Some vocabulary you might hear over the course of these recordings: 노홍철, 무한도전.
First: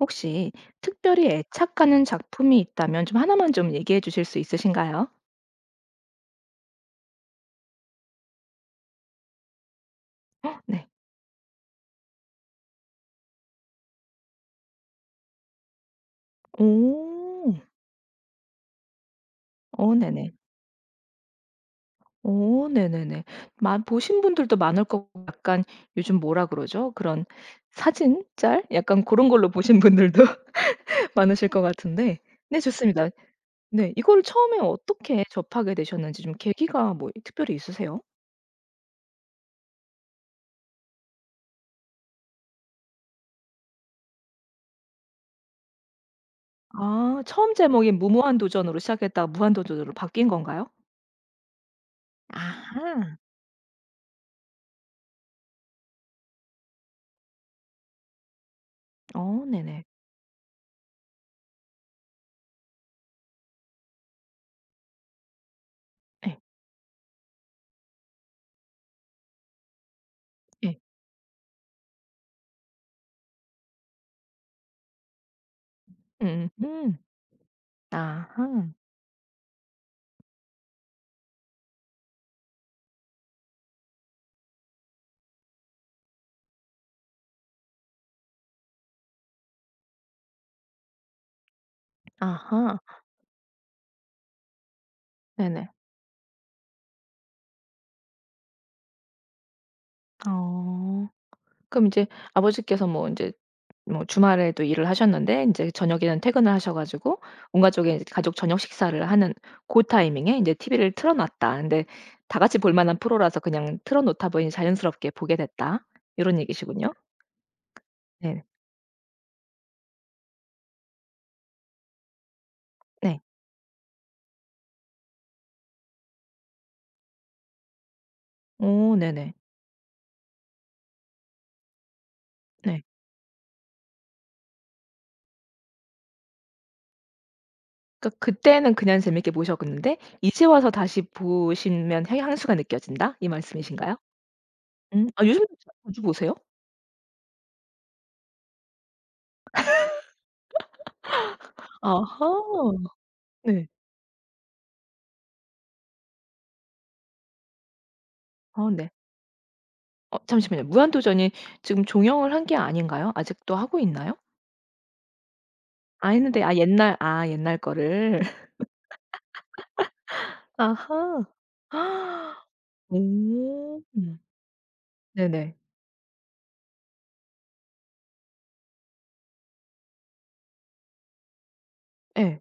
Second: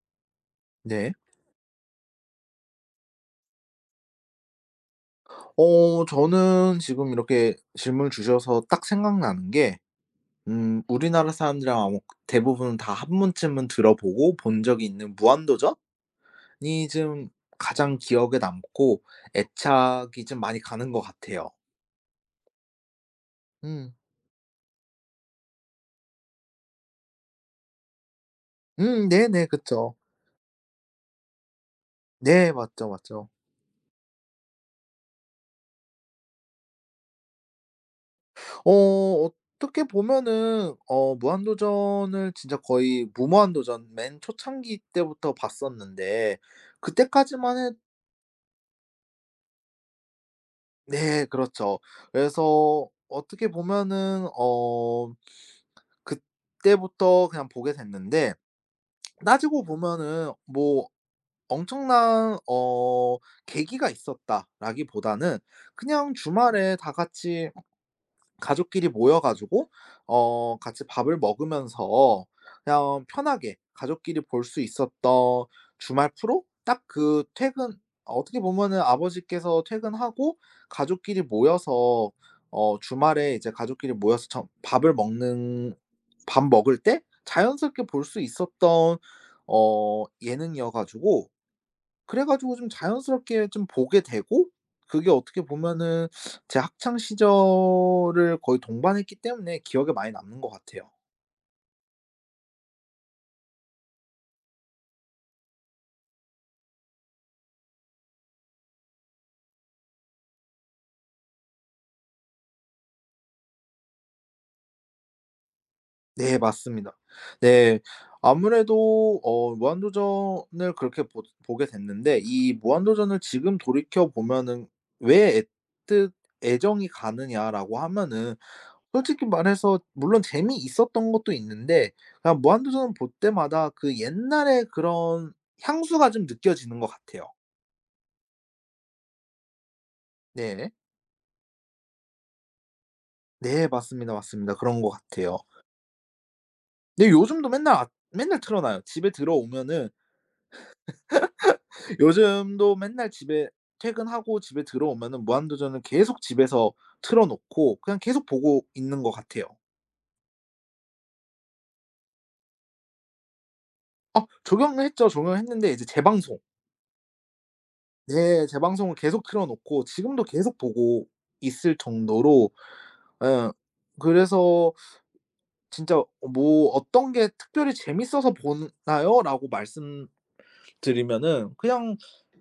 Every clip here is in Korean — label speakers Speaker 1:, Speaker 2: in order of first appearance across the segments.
Speaker 1: 혹시
Speaker 2: 네.
Speaker 1: 특별히 애착하는 작품이 있다면 좀 하나만 좀 얘기해 주실 수 있으신가요?
Speaker 2: 저는 지금 이렇게 질문을 주셔서 딱 생각나는 게
Speaker 1: 네.
Speaker 2: 우리나라 사람들이 아마 대부분 다 한 번쯤은 들어보고 본 적이 있는 무한도전이 좀
Speaker 1: 오.
Speaker 2: 가장 기억에 남고
Speaker 1: 어
Speaker 2: 애착이
Speaker 1: 네네.
Speaker 2: 좀 많이 가는 것 같아요.
Speaker 1: 오, 네네네. 마
Speaker 2: 음.
Speaker 1: 보신 분들도 많을 거고 약간 요즘 뭐라 그러죠? 그런 사진 짤? 약간 고런
Speaker 2: 네네.
Speaker 1: 걸로 보신
Speaker 2: 그쵸.
Speaker 1: 분들도 많으실 것 같은데
Speaker 2: 네.
Speaker 1: 네
Speaker 2: 맞죠,
Speaker 1: 좋습니다.
Speaker 2: 맞죠.
Speaker 1: 네. 이거를 처음에 어떻게 접하게 되셨는지 좀 계기가 뭐 특별히 있으세요?
Speaker 2: 어 어떻게 보면은 무한도전을 진짜 거의 무모한도전 맨 초창기 때부터 봤었는데
Speaker 1: 아 처음
Speaker 2: 그때까지만 해.
Speaker 1: 제목이 무모한 도전으로 시작했다가 무한 도전으로 바뀐 건가요?
Speaker 2: 네 그렇죠. 그래서
Speaker 1: 아하.
Speaker 2: 어떻게 보면은 그때부터 그냥 보게 됐는데
Speaker 1: 어
Speaker 2: 따지고
Speaker 1: 네네.
Speaker 2: 보면은 뭐 엄청난 계기가 있었다라기보다는 그냥
Speaker 1: 예.
Speaker 2: 주말에 다 같이 가족끼리 모여 가지고
Speaker 1: 예.
Speaker 2: 같이 밥을 먹으면서 그냥 편하게 가족끼리 볼 수 있었던 주말 프로? 딱
Speaker 1: 음음.
Speaker 2: 그 퇴근, 어떻게
Speaker 1: 아하.
Speaker 2: 보면은 아버지께서 퇴근하고 가족끼리 모여서 주말에 이제 가족끼리 모여서 저 밥을 먹는, 밥 먹을 때 자연스럽게 볼 수 있었던 예능이어 가지고, 그래 가지고 좀
Speaker 1: 아하.
Speaker 2: 자연스럽게 좀 보게 되고, 그게 어떻게
Speaker 1: 네네.
Speaker 2: 보면은 제 학창 시절을 거의 동반했기 때문에 기억에 많이 남는 것 같아요.
Speaker 1: 어. 그럼 이제 아버지께서 뭐 인제 뭐 주말에도 일을 하셨는데 인제 저녁에는 퇴근을 하셔 가지고 온 가족의 이제 가족 저녁 식사를 하는 고 타이밍에 인제 TV를 틀어 놨다. 근데 다 같이 볼 만한 프로라서 그냥 틀어 놓다 보니 자연스럽게 보게 됐다.
Speaker 2: 네
Speaker 1: 요런 얘기시군요.
Speaker 2: 맞습니다. 네.
Speaker 1: 네.
Speaker 2: 아무래도 무한도전을 그렇게 보 보게 됐는데, 이
Speaker 1: 네.
Speaker 2: 무한도전을 지금 돌이켜 보면은 '왜 애뜻 애정이 가느냐.'라고 하면은
Speaker 1: 어
Speaker 2: 솔직히
Speaker 1: 네네.
Speaker 2: 말해서 물론 재미있었던 것도 있는데 그냥
Speaker 1: 네.
Speaker 2: 무한도전을 볼 때마다 그 옛날에 그런 향수가 좀 느껴지는 것 같아요.
Speaker 1: 그러니까 그때는 그냥 재밌게 보셨는데 이제 와서
Speaker 2: 네.
Speaker 1: 다시 보시면 향 향수가 느껴진다 이
Speaker 2: 네
Speaker 1: 말씀이신가요?
Speaker 2: 맞습니다, 맞습니다. 그런 것
Speaker 1: 음. 아
Speaker 2: 같아요.
Speaker 1: 요즘도 자 자주 보세요?
Speaker 2: 근데 요즘도 맨날, 맨날 틀어놔요. 집에 들어오면은 요즘도
Speaker 1: 아하.
Speaker 2: 맨날 집에,
Speaker 1: 네.
Speaker 2: 퇴근하고 집에 들어오면은 무한도전을 계속 집에서 틀어 놓고 그냥 계속 보고
Speaker 1: 어 네.
Speaker 2: 있는 것 같아요.
Speaker 1: 어 잠시만요. 무한도전이 지금 종영을 한 게 아닌가요? 아직도 하고 있나요?
Speaker 2: 아 적용을 했죠. 적용을 했는데 이제
Speaker 1: 아
Speaker 2: 재방송,
Speaker 1: 했는데 아 옛날 거를.
Speaker 2: 네 재방송을 계속 틀어 놓고 지금도 계속 보고
Speaker 1: 아하.
Speaker 2: 있을 정도로. 예.
Speaker 1: 오.
Speaker 2: 그래서
Speaker 1: 네네.
Speaker 2: 진짜 뭐 "어떤 게 특별히 재밌어서 보나요?"라고 말씀드리면은 그냥
Speaker 1: 예.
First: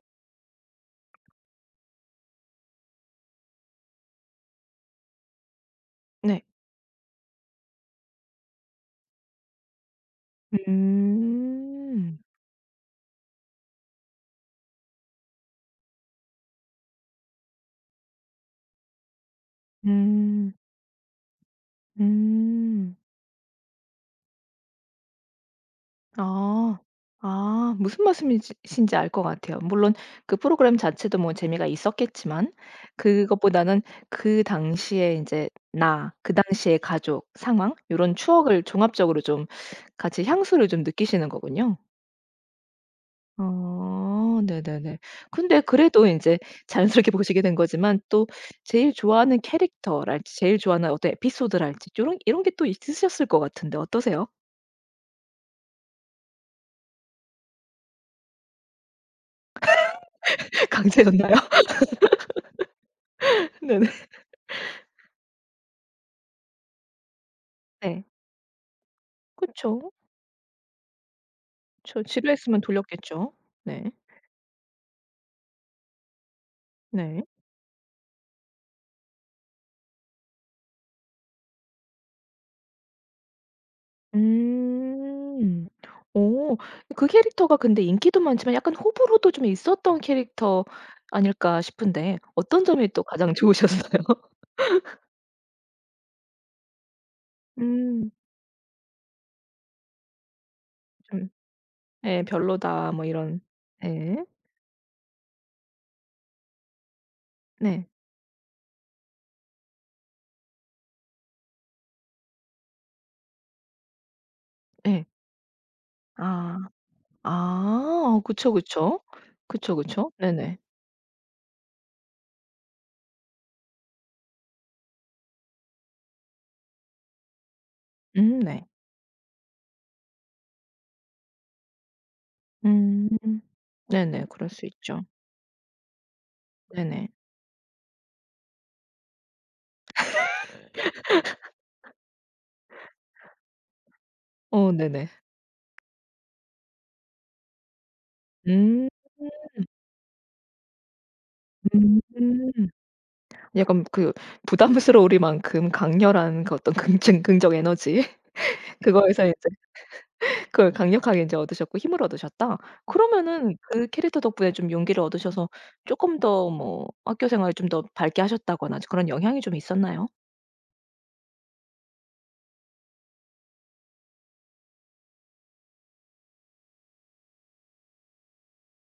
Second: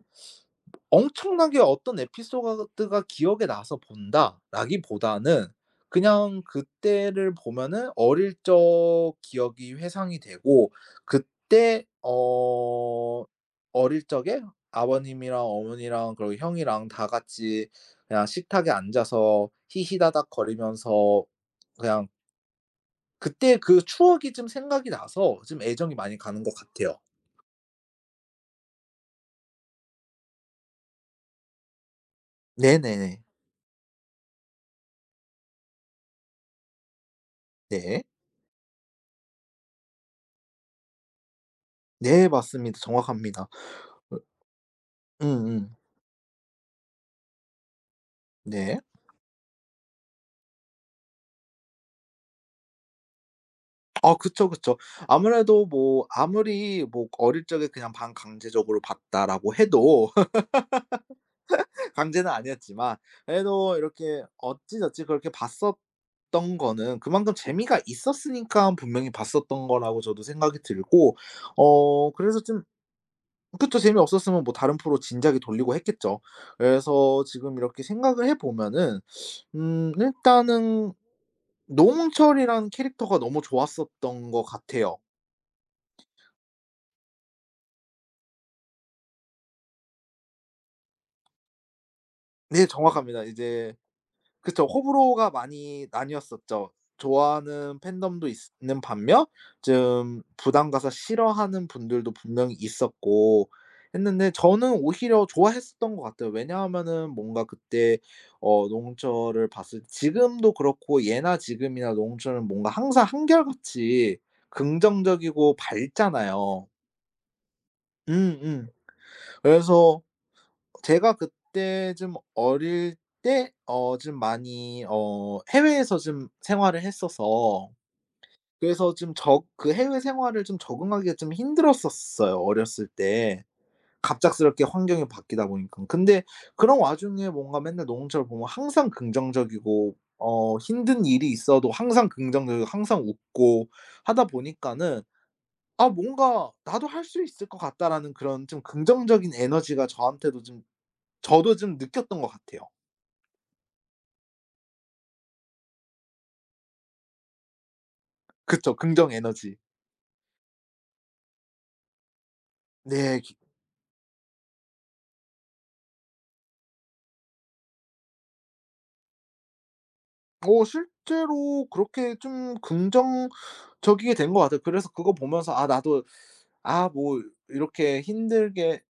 Speaker 2: 엄청나게 어떤 에피소드가 기억에 나서 본다라기보다는 그냥
Speaker 1: 네.
Speaker 2: 그때를 보면은 어릴 적 기억이 회상이 되고, 그때
Speaker 1: 음.
Speaker 2: 어릴 적에 아버님이랑 어머니랑 그리고 형이랑 다 같이 그냥 식탁에 앉아서
Speaker 1: 음.
Speaker 2: 히히다닥거리면서 그냥
Speaker 1: 음.
Speaker 2: 그때 그 추억이 좀 생각이 나서 좀 애정이 많이 가는 것
Speaker 1: 아.
Speaker 2: 같아요.
Speaker 1: 아 무슨 말씀이 신지 알 것 같아요. 물론 그 프로그램 자체도 뭐 재미가 있었겠지만
Speaker 2: 네네네.
Speaker 1: 그것보다는 그 당시에 이제 나, 그 당시의 가족, 상황 이
Speaker 2: 네.
Speaker 1: 런 추억을 종합적으로 좀 같이 향수를 좀 느끼시는 거군요.
Speaker 2: 네 맞습니다. 정확합니다. 으
Speaker 1: 어 네네네. 근데
Speaker 2: 음음.
Speaker 1: 그래도 이제 자연스럽게 보시게 된 거지만 또
Speaker 2: 네.
Speaker 1: 제일 좋아하는 캐릭터랄지 제일 좋아하는 어떤 에피소드랄지 이런 이런 게 또 있으셨을 것 같은데
Speaker 2: 아
Speaker 1: 어떠세요?
Speaker 2: 그쵸, 그쵸. 아무래도 뭐 아무리 뭐 어릴 적에 그냥 반강제적으로 봤다라고 해도,
Speaker 1: 강제였나요?
Speaker 2: 강제는 아니었지만 그래도
Speaker 1: 네네.
Speaker 2: 이렇게 어찌저찌 그렇게 봤었던 거는 그만큼 재미가
Speaker 1: 네.
Speaker 2: 있었으니까 분명히 봤었던
Speaker 1: 그쵸.
Speaker 2: 거라고 저도 생각이 들고
Speaker 1: 그
Speaker 2: 그래서
Speaker 1: 지루했으면
Speaker 2: 좀.
Speaker 1: 돌렸겠죠.
Speaker 2: 그쵸.
Speaker 1: 네.
Speaker 2: 재미없었으면 뭐 다른 프로 진작에 돌리고 했겠죠.
Speaker 1: 네.
Speaker 2: 그래서 지금 이렇게 생각을 해 보면은 일단은 노홍철이라는 캐릭터가 너무 좋았었던 것 같아요.
Speaker 1: 음. 오. 그 캐릭터가 근데 인기도 많지만 약간 호불호도 좀 있었던 캐릭터 아닐까 싶은데 어떤
Speaker 2: 네
Speaker 1: 점이 또
Speaker 2: 정확합니다.
Speaker 1: 가장
Speaker 2: 이제
Speaker 1: 좋으셨어요?
Speaker 2: 그쵸. 호불호가 많이 나뉘었었죠. 좋아하는
Speaker 1: 음.
Speaker 2: 팬덤도 있는 반면 좀 부담 가서
Speaker 1: 좀
Speaker 2: 싫어하는 분들도
Speaker 1: 예.
Speaker 2: 분명히
Speaker 1: 별로다 뭐 이런
Speaker 2: 있었고
Speaker 1: 네.
Speaker 2: 했는데, 저는 오히려 좋아했었던 것 같아요. 왜냐하면은 뭔가
Speaker 1: 네.
Speaker 2: 그때 노홍철을 봤을, 지금도 그렇고 예나 지금이나 노홍철은 뭔가 항상 한결같이
Speaker 1: 예.
Speaker 2: 긍정적이고
Speaker 1: 아.
Speaker 2: 밝잖아요.
Speaker 1: 아. 그쵸,
Speaker 2: 음음.
Speaker 1: 그쵸. 그쵸,
Speaker 2: 그래서
Speaker 1: 그쵸. 네네.
Speaker 2: 제가 그때 좀 어릴 때 좀 많이 해외에서 좀 생활을 했어서,
Speaker 1: 네.
Speaker 2: 그래서 좀 적 그 해외 생활을 좀 적응하기가 좀 힘들었었어요, 어렸을
Speaker 1: 음.
Speaker 2: 때.
Speaker 1: 네네. 그럴
Speaker 2: 갑작스럽게
Speaker 1: 수 있죠.
Speaker 2: 환경이 바뀌다 보니깐. 근데 그런
Speaker 1: 네네.
Speaker 2: 와중에 뭔가 맨날 노홍철 보면 항상 긍정적이고 힘든 일이 있어도 항상 긍정적이고 항상 웃고 하다
Speaker 1: 어
Speaker 2: 보니까는
Speaker 1: 네네.
Speaker 2: '아 뭔가 나도 할 수 있을 것 같다.'라는 그런 좀
Speaker 1: 음.
Speaker 2: 긍정적인 에너지가 저한테도 좀, 저도 좀 느꼈던 것 같아요.
Speaker 1: 음. 약간 그 부담스러우리만큼 강렬한 그 어떤 긍증 긍정 에너지
Speaker 2: 그쵸. 긍정
Speaker 1: 그거에서 이제
Speaker 2: 에너지.
Speaker 1: 그걸 강력하게 인제 얻으셨고 힘을 얻으셨다.
Speaker 2: 네. 기,
Speaker 1: 그러면은 그 캐릭터 덕분에 좀 용기를 얻으셔서 쪼끔 더 뭐 학교 생활을 좀 더 밝게 하셨다거나 그런 영향이 좀 있었나요?
Speaker 2: 실제로 그렇게 좀 긍정적이게 된 것 같아요. 그래서 그거 보면서 '아 나도, 아 뭐 이렇게 힘들게,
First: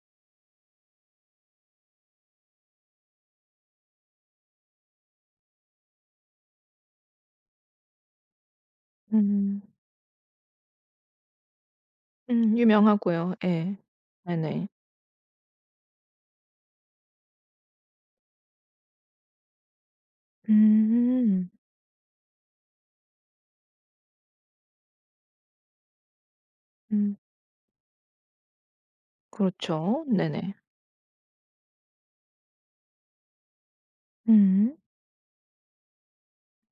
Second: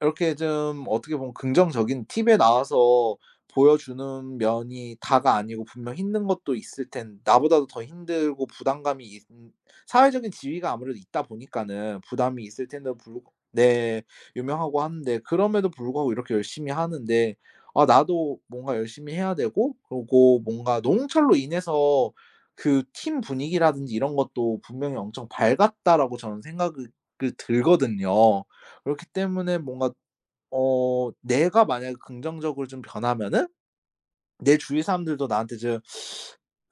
Speaker 2: 이렇게 좀 어떻게 보면 긍정적인 팁에 나와서 보여주는 면이 다가 아니고 분명 힘든 것도 있을 텐, 나보다도 더 힘들고 부담감이 있,
Speaker 1: 음.
Speaker 2: 사회적인 지위가 아무래도 있다 보니까는 부담이 있을 텐데도 불구,
Speaker 1: 유명하고요. 예.
Speaker 2: 네
Speaker 1: 네네.
Speaker 2: 유명하고 한데 그럼에도 불구하고 이렇게 열심히 하는데 아 나도 뭔가 열심히 해야 되고, 그리고 뭔가 노홍철로
Speaker 1: 음.
Speaker 2: 인해서 그 팀 분위기라든지 이런 것도 분명히 엄청 밝았다라고 저는 생각이
Speaker 1: 음.
Speaker 2: 그 들거든요. 그렇기 때문에 뭔가
Speaker 1: 그렇죠. 네네.
Speaker 2: 내가 만약에 긍정적으로 좀 변하면은 '내
Speaker 1: 음.
Speaker 2: 주위 사람들도 나한테 좀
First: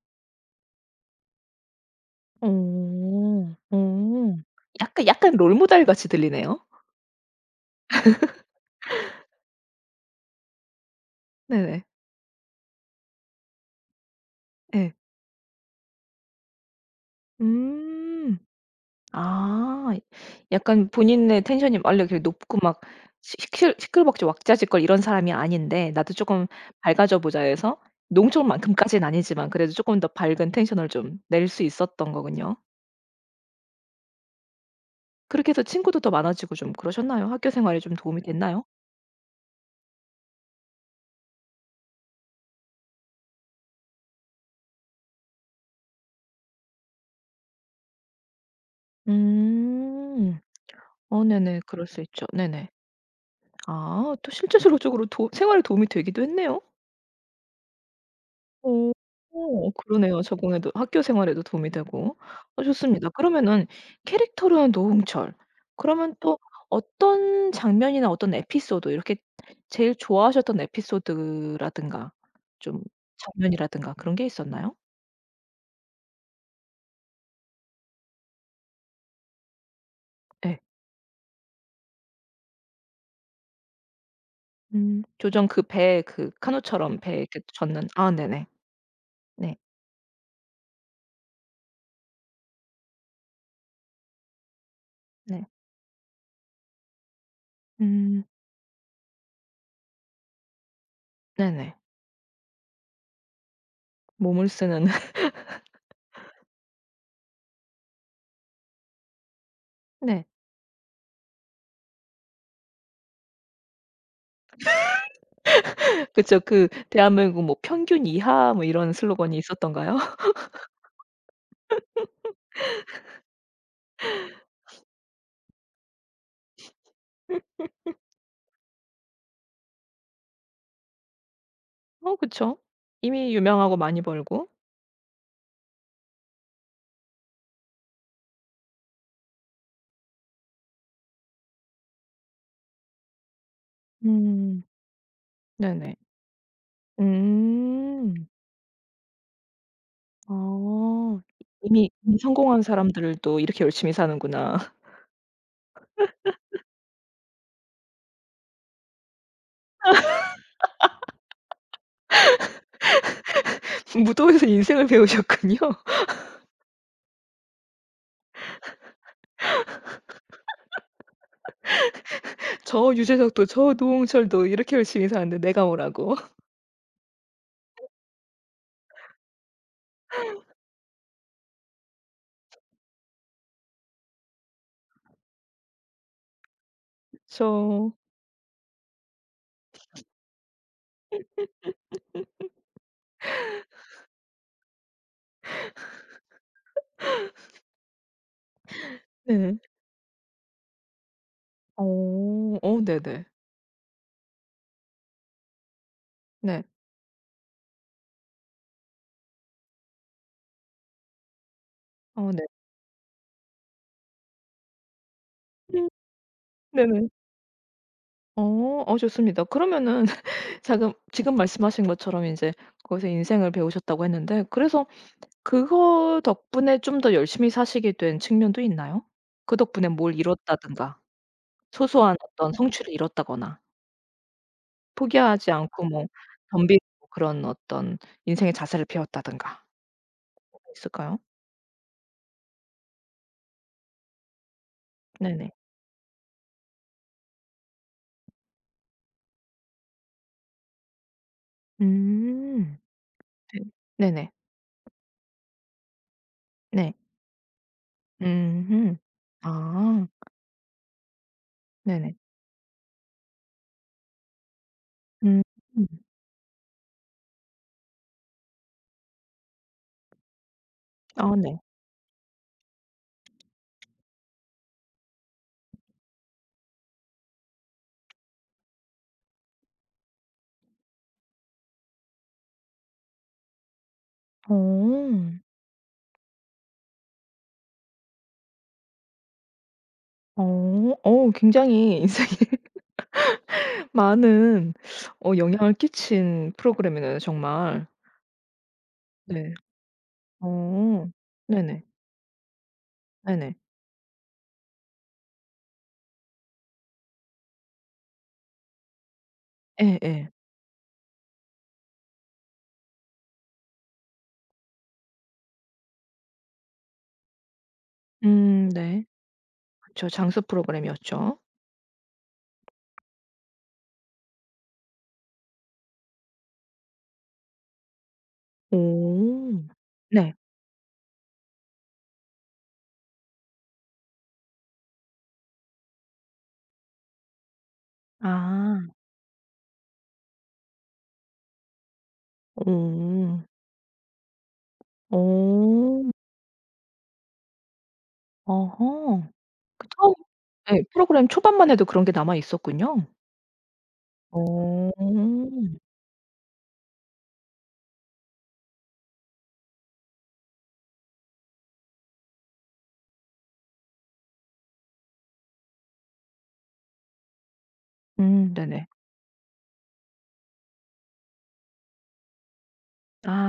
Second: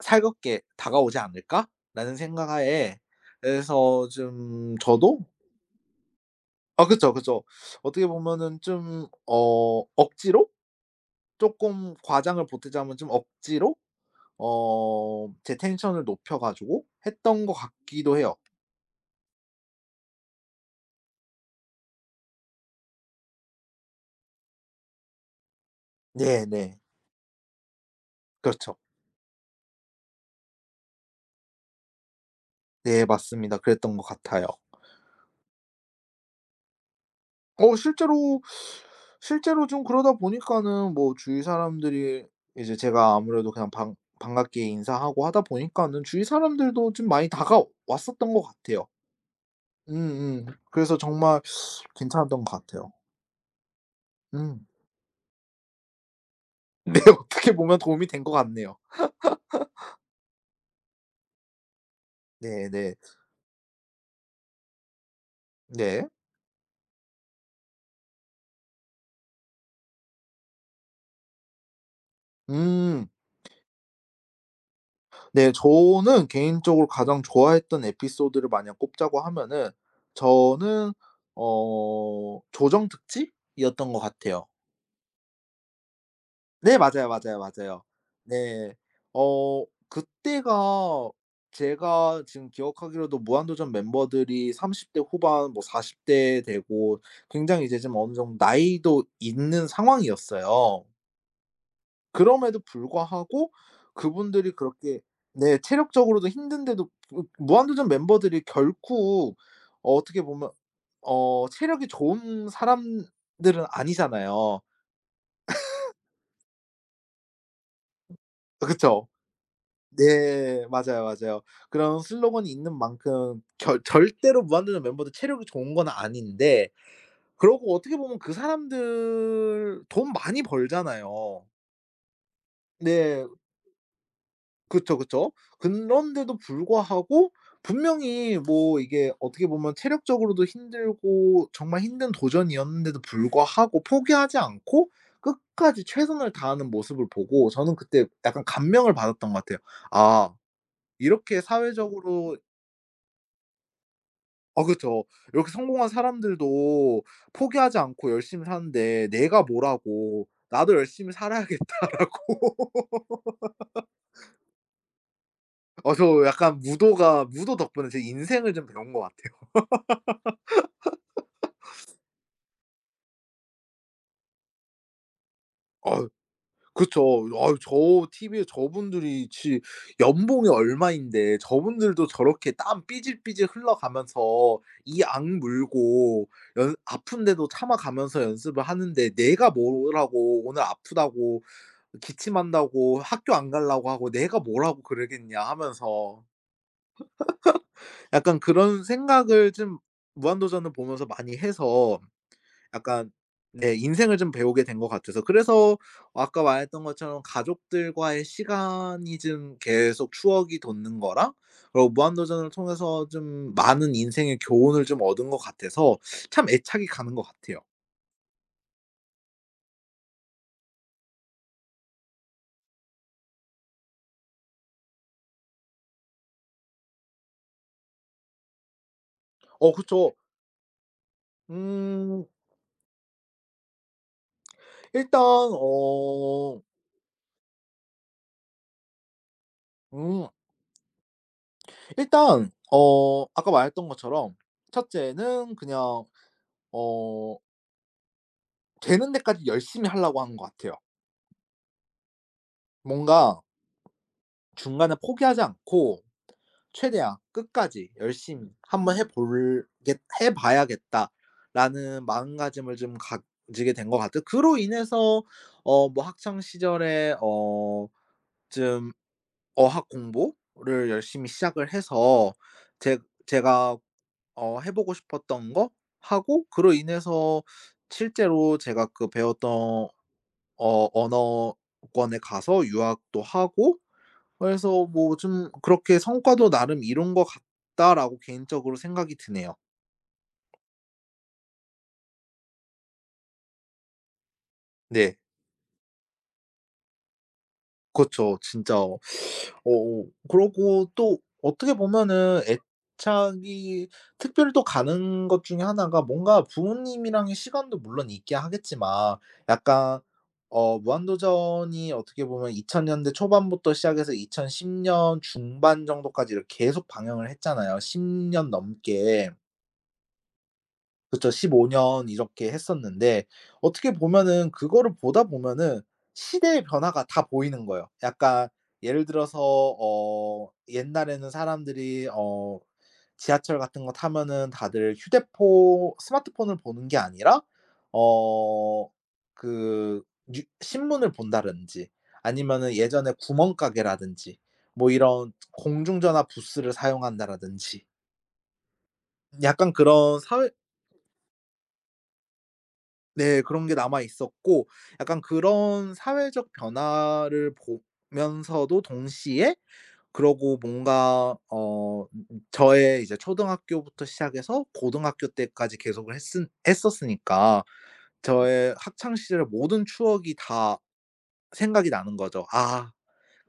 Speaker 2: 살갑게 다가오지 않을까?'라는 생각하에
Speaker 1: 어.
Speaker 2: 그래서
Speaker 1: 어.
Speaker 2: 좀
Speaker 1: 약간
Speaker 2: 저도.
Speaker 1: 약간 롤모델 같이 들리네요.
Speaker 2: 아 그쵸, 그쵸. 어떻게 보면은 좀 억지로,
Speaker 1: 네네.
Speaker 2: 쪼끔 과장을 보태자면 좀 억지로
Speaker 1: 예.
Speaker 2: 제 텐션을 높여 가지고 했던 것 같기도 해요.
Speaker 1: 음. 아. 약간 본인의 텐션이 원래 이렇게 높고 막 시 시끌 시끌벅적 왁자지껄 이런 사람이 아닌데 '나도 쪼끔
Speaker 2: 네네.
Speaker 1: 밝아져 보자.' 해서
Speaker 2: 그렇죠.
Speaker 1: 농촌만큼까지는 아니지만 그래도 쪼끔 더 밝은 텐션을 좀 낼 수 있었던 거군요.
Speaker 2: 네 맞습니다. 그랬던 것 같아요.
Speaker 1: 그렇게 해서 친구도 더 많아지고 좀 그러셨나요? 학교
Speaker 2: 어
Speaker 1: 생활에 좀 도움이
Speaker 2: 실제로
Speaker 1: 됐나요?
Speaker 2: 실제로 좀 그러다 보니까는 뭐 주위 사람들이 이제 제가 아무래도 그냥 반 반갑게 인사하고 하다 보니까는 주위 사람들도 좀 많이 다가왔었던 것 같아요.
Speaker 1: 음.
Speaker 2: 음음. 그래서
Speaker 1: 어
Speaker 2: 정말
Speaker 1: 네네. 그럴 수 있죠.
Speaker 2: 괜찮았던 것
Speaker 1: 네네.
Speaker 2: 같아요.
Speaker 1: 아 또
Speaker 2: 음.
Speaker 1: 실제적으로 도 생활에 도움이 되기도 했네요.
Speaker 2: 네 어떻게 보면 도움이 된 것 같네요.
Speaker 1: 오 오 그러네요. 적응에도 학교 생활에도 도움이 되고. 어
Speaker 2: 네네. 네.
Speaker 1: 좋습니다. 그러면은 캐릭터로는 노홍철.
Speaker 2: 네.
Speaker 1: 그러면 또 어떤 장면이나 어떤 에피소드 이렇게 제일 좋아하셨던 에피소드라든가 좀
Speaker 2: 음.
Speaker 1: 장면이라든가 그런 게 있었나요?
Speaker 2: 네 저는 개인적으로 가장 좋아했던 에피소드를 만약 꼽자고 하면은
Speaker 1: 예.
Speaker 2: 저는 조정 특집이었던 것 같아요.
Speaker 1: 음. 조정 그 배 그
Speaker 2: 네
Speaker 1: 카누처럼
Speaker 2: 맞아요,
Speaker 1: 배에
Speaker 2: 맞아요,
Speaker 1: 이렇게
Speaker 2: 맞아요.
Speaker 1: 젓는 아 네네.
Speaker 2: 네.
Speaker 1: 네.
Speaker 2: 그때가 제가 지금 기억하기로도 무한도전 멤버들이 30대
Speaker 1: 네.
Speaker 2: 후반 뭐 40대 되고 굉장히 이제 좀 어느
Speaker 1: 음.
Speaker 2: 정도 나이도 있는 상황이었어요.
Speaker 1: 네네.
Speaker 2: 그럼에도 불구하고
Speaker 1: 몸을
Speaker 2: 그분들이
Speaker 1: 쓰는
Speaker 2: 그렇게, 네 체력적으로도 힘든데도 그 무한도전 멤버들이 결코 어떻게
Speaker 1: 네.
Speaker 2: 보면 체력이 좋은 사람들은 아니잖아요.
Speaker 1: 그쵸. 그 대한민국 뭐 평균 이하 뭐 이런
Speaker 2: 그쵸?
Speaker 1: 슬로건이 있었던가요?
Speaker 2: 네. 맞아요, 맞아요. 그런 슬로건이 있는 만큼 결, 절대로 무한도전 멤버들 체력이 좋은 건 아닌데, 그러고 어떻게 보면 그 사람들 돈 많이 벌잖아요.
Speaker 1: 어 그쵸.
Speaker 2: 네.
Speaker 1: 이미 유명하고 많이 벌고.
Speaker 2: 그쵸, 그쵸. 그런데도 불구하고 분명히 뭐 이게 어떻게 보면 체력적으로도 힘들고 정말 힘든 도전이었는데도 불구하고 포기하지
Speaker 1: 음.
Speaker 2: 않고 끝까지
Speaker 1: 네네.
Speaker 2: 최선을 다하는 모습을 보고 저는 그때
Speaker 1: 음.
Speaker 2: 약간 감명을 받았던 것 같아요. '아
Speaker 1: 아
Speaker 2: 이렇게
Speaker 1: 이미 이미
Speaker 2: 사회적으로.'
Speaker 1: 성공한 사람들도 이렇게 열심히
Speaker 2: 아
Speaker 1: 사는구나.
Speaker 2: 그쵸. 이렇게 성공한 사람들도 포기하지 않고 열심히 사는데 '내가 뭐라고 나도 열심히 살아야겠다.'라고.
Speaker 1: 무도에서 인생을 배우셨군요.
Speaker 2: 저 약간 무도가, 무도 덕분에 제 인생을 좀 배운 것 같아요.
Speaker 1: 저 유재석도 저 노홍철도 이렇게 열심히 사는데 내가
Speaker 2: 아
Speaker 1: 뭐라고.
Speaker 2: 그쵸. 아 저 TV에 저분들이 지 연봉이 얼마인데 저분들도 저렇게 땀 삐질삐질 흘러가면서 이 악 물고 연, 아픈데도
Speaker 1: 저.
Speaker 2: 참아가면서 연습을 하는데 내가 뭐라고 오늘 아프다고 기침한다고 학교 안 가려고 하고 '내가 뭐라고 그러겠냐.' 하면서 약간 그런 생각을
Speaker 1: 네.
Speaker 2: 좀 무한도전을 보면서 많이
Speaker 1: 어.
Speaker 2: 해서,
Speaker 1: 어
Speaker 2: 약간,
Speaker 1: 네네.
Speaker 2: 네 인생을 좀 배우게 된 것 같아서, 그래서 아까
Speaker 1: 네.
Speaker 2: 말했던 것처럼 가족들과의 시간이 좀 계속 추억이 돋는 거랑 그리고
Speaker 1: 어 네.
Speaker 2: 무한도전을 통해서 좀 많은 인생의 교훈을 좀 얻은 것
Speaker 1: 음
Speaker 2: 같아서 참 애착이
Speaker 1: 네네.
Speaker 2: 가는 것 같아요.
Speaker 1: 어. 어 좋습니다. 그러면은 자금 지금 말씀하신 것처럼 인제 거기서 인생을 배우셨다고 했는데 그래서 그거 덕분에 좀 더 열심히 사시게 된 측면도 있나요? 그 덕분에
Speaker 2: 그쵸.
Speaker 1: 뭘 이뤘다든가 소소한
Speaker 2: 음
Speaker 1: 어떤 성취를 이뤘다거나
Speaker 2: 일단
Speaker 1: 포기하지 않고 뭐 덤비고 그런 어떤 인생의 자세를 배웠다든가
Speaker 2: 음.
Speaker 1: 뭐가 있을까요?
Speaker 2: 일단 아까 말했던 것처럼
Speaker 1: 네네.
Speaker 2: 첫째는 그냥 어 되는 데까지 열심히 하려고 하는 것 같아요.
Speaker 1: 음.
Speaker 2: 뭔가
Speaker 1: 네. 네네.
Speaker 2: 중간에 포기하지 않고
Speaker 1: 네.
Speaker 2: 최대한 끝까지 열심히 '한번
Speaker 1: 음음. 아.
Speaker 2: 해 봐야겠다.'라는
Speaker 1: 네네.
Speaker 2: 마음가짐을 좀 가지게 된 것 같아요. 그로 인해서
Speaker 1: 음.
Speaker 2: 뭐 학창 시절에 좀 어학 공부를 열심히
Speaker 1: 아 네.
Speaker 2: 시작을 해서 제 제가 해 보고 싶었던 거 하고 그로 인해서 실제로 제가 그 배웠던 언어권에 가서 유학도 하고, 그래서 뭐
Speaker 1: 어.
Speaker 2: 좀 그렇게 '성과도 나름 이룬 것 같다.'라고 개인적으로 생각이 드네요.
Speaker 1: 어. 어 굉장히 인생에 많은
Speaker 2: 네.
Speaker 1: 어 영향을 끼친 프로그램이네요 정말.
Speaker 2: 그렇죠 진짜.
Speaker 1: 네.
Speaker 2: 그러고
Speaker 1: 어.
Speaker 2: 또 어떻게
Speaker 1: 네네.
Speaker 2: 보면은
Speaker 1: 네네.
Speaker 2: 애착이 특별히 또 가는 것 중에 하나가 뭔가 부모님이랑의 시간도 물론 있게 하겠지만 약간
Speaker 1: 예예.
Speaker 2: 무한도전이 어떻게 보면 2000년대 초반부터 시작해서 2010년 중반 정도까지 이렇게 계속 방영을 했잖아요, 10년
Speaker 1: 네.
Speaker 2: 넘게.
Speaker 1: 그쵸. 장수
Speaker 2: 그쵸.
Speaker 1: 프로그램이었죠.
Speaker 2: 15년 이렇게 했었는데 어떻게 보면은 그거를 보다 보면은 시대의 변화가 다 보이는 거예요. 약간 예를 들어서
Speaker 1: 오. 네.
Speaker 2: 옛날에는 사람들이 지하철 같은 거 타면은 다들 휴대폰 스마트폰을 보는 게 아니라
Speaker 1: 아.
Speaker 2: 어 그 뉴 신문을 본다든지 아니면은 예전에
Speaker 1: 오.
Speaker 2: 구멍가게라든지 뭐 이런
Speaker 1: 오,
Speaker 2: 공중전화 부스를 사용한다라든지
Speaker 1: 어허.
Speaker 2: 약간
Speaker 1: 그 처음
Speaker 2: 그런 사회.
Speaker 1: 예 프로그램 초반만 해도 그런 게 남아 있었군요.
Speaker 2: 네. 그런 게 남아 있었고
Speaker 1: 어.
Speaker 2: 약간 그런 사회적 변화를 보면서도 동시에 그러고 뭔가 저의 이제 초등학교부터 시작해서 고등학교 때까지 계속을 했은 했었으니까 저의
Speaker 1: 네네.
Speaker 2: 학창 시절의 모든 추억이 다 생각이 나는 거죠. '아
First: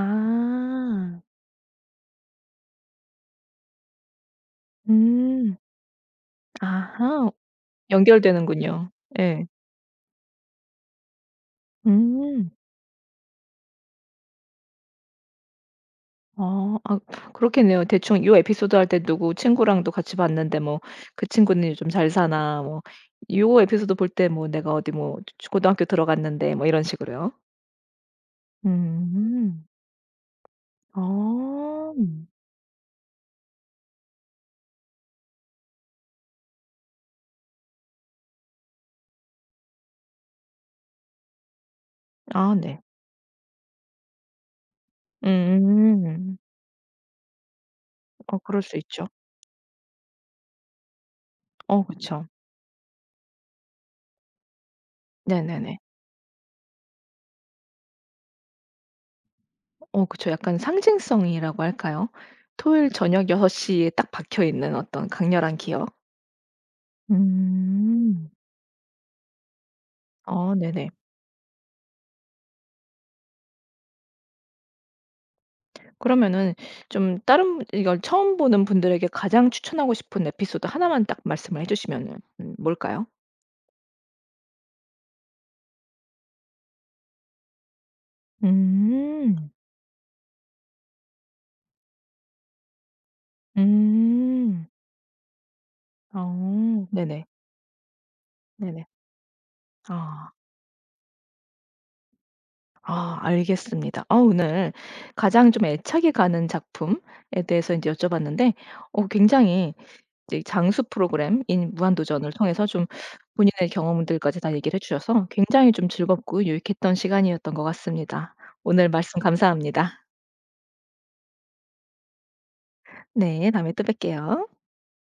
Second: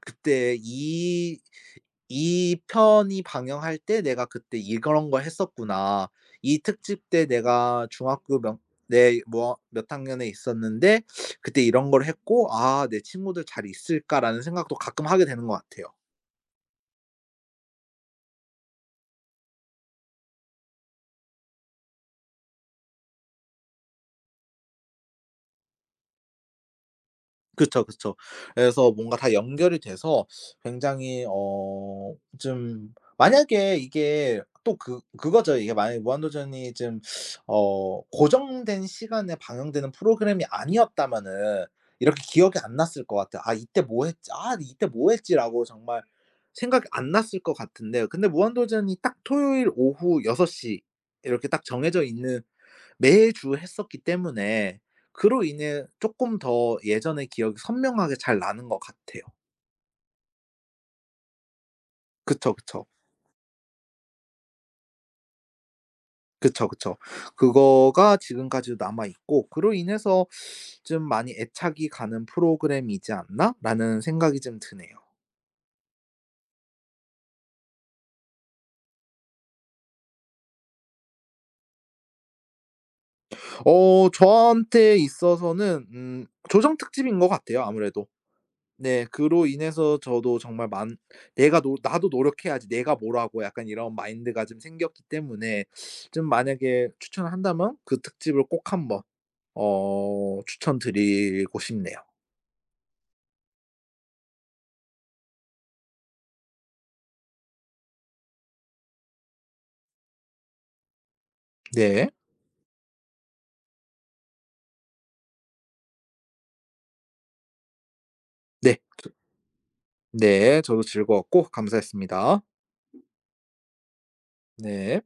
Speaker 2: 그때 이, 이 편이 방영할 때 '내가 그때 이런 걸
Speaker 1: 음.
Speaker 2: 했었구나. 이 특집 때
Speaker 1: 아하.
Speaker 2: 내가 중학교 몇,
Speaker 1: 연결되는군요.
Speaker 2: 내
Speaker 1: 예.
Speaker 2: 뭐 몇 학년에 있었는데 그때 이런 걸 했고
Speaker 1: 음.
Speaker 2: 아 내 친구들 잘 있을까?'라는 생각도 가끔 하게 되는 것 같아요.
Speaker 1: 어, 아 그렇겠네요. 대충 요 에피소드 할 때 누구 친구랑도 같이 봤는데 뭐 그 친구는 요즘 잘 사나 뭐 요 에피소드 볼 때 뭐 내가 어디 뭐 고등학교 들어갔는데 뭐 이런 식으로요?
Speaker 2: 그쵸, 그쵸. 그래서 뭔가 다
Speaker 1: 음.
Speaker 2: 연결이 돼서 굉장히
Speaker 1: 아.
Speaker 2: 좀 만약에 이게 또 그 그거죠. 이게 만약에 무한도전이 좀 고정된 시간에 방영되는 프로그램이 아니었다면은 이렇게
Speaker 1: 아
Speaker 2: 기억이 안
Speaker 1: 네.
Speaker 2: 났을 것 같아요. '아 이때 뭐 했지? 아 이때 뭐 했지?'라고 정말
Speaker 1: 음.
Speaker 2: 생각이 안 났을 것 같은데 근데
Speaker 1: 어 그럴 수
Speaker 2: 무한도전이
Speaker 1: 있죠.
Speaker 2: 딱 토요일 오후 6시 이렇게 딱
Speaker 1: 어
Speaker 2: 정해져
Speaker 1: 그쵸.
Speaker 2: 있는, 매주 했었기 때문에 그로
Speaker 1: 네네네.
Speaker 2: 인해 쪼끔 더 예전의 기억이 선명하게 잘 나는 것 같아요.
Speaker 1: 어 그쵸. 약간 상징성이라고 할까요?
Speaker 2: 그쵸, 그쵸.
Speaker 1: 토요일 저녁 6시 시에 딱 박혀 있는 어떤 강렬한 기억?
Speaker 2: 그쵸, 그쵸. 그거가
Speaker 1: 음.
Speaker 2: 지금까지도 남아 있고 그로 인해서
Speaker 1: 어 네네.
Speaker 2: 좀 많이 애착이 가는 '프로그램이지 않나?'라는 생각이 좀 드네요.
Speaker 1: 그러면은 좀 다른 이걸 처음 보는 분들에게 가장 추천하고 싶은 에피소드 하나만 딱 말씀을 해 주시면은 뭘까요?
Speaker 2: 저한테 있어서는 조정 특집인 것 같아요 아무래도. 네. 그로
Speaker 1: 음.
Speaker 2: 인해서 저도 정말 만, '내가 노, 나도 노력해야지. 내가 뭐라고.' 약간 이런 마인드가 좀
Speaker 1: 음.
Speaker 2: 생겼기 때문에, 좀
Speaker 1: 어.
Speaker 2: 만약에
Speaker 1: 네네.
Speaker 2: 추천을 한다면 그 특집을 꼭
Speaker 1: 네네.
Speaker 2: 한번
Speaker 1: 아.
Speaker 2: 추천드리고 싶네요.
Speaker 1: 아 알겠습니다. 아 오늘 가장 좀 애착이 가는 작품에 대해서 이제 여쭤봤는데 어 굉장히 이제 장수 프로그램인
Speaker 2: 네.
Speaker 1: 무한도전을 통해서 좀 본인의 경험들까지 다 얘기를 해 주셔서 굉장히 좀 즐겁고 유익했던 시간이었던 것 같습니다.
Speaker 2: 네.
Speaker 1: 오늘
Speaker 2: 저
Speaker 1: 말씀 감사합니다.
Speaker 2: 네. 저도 즐거웠고 감사했습니다.
Speaker 1: 네. 다음에 또 뵐게요.
Speaker 2: 네.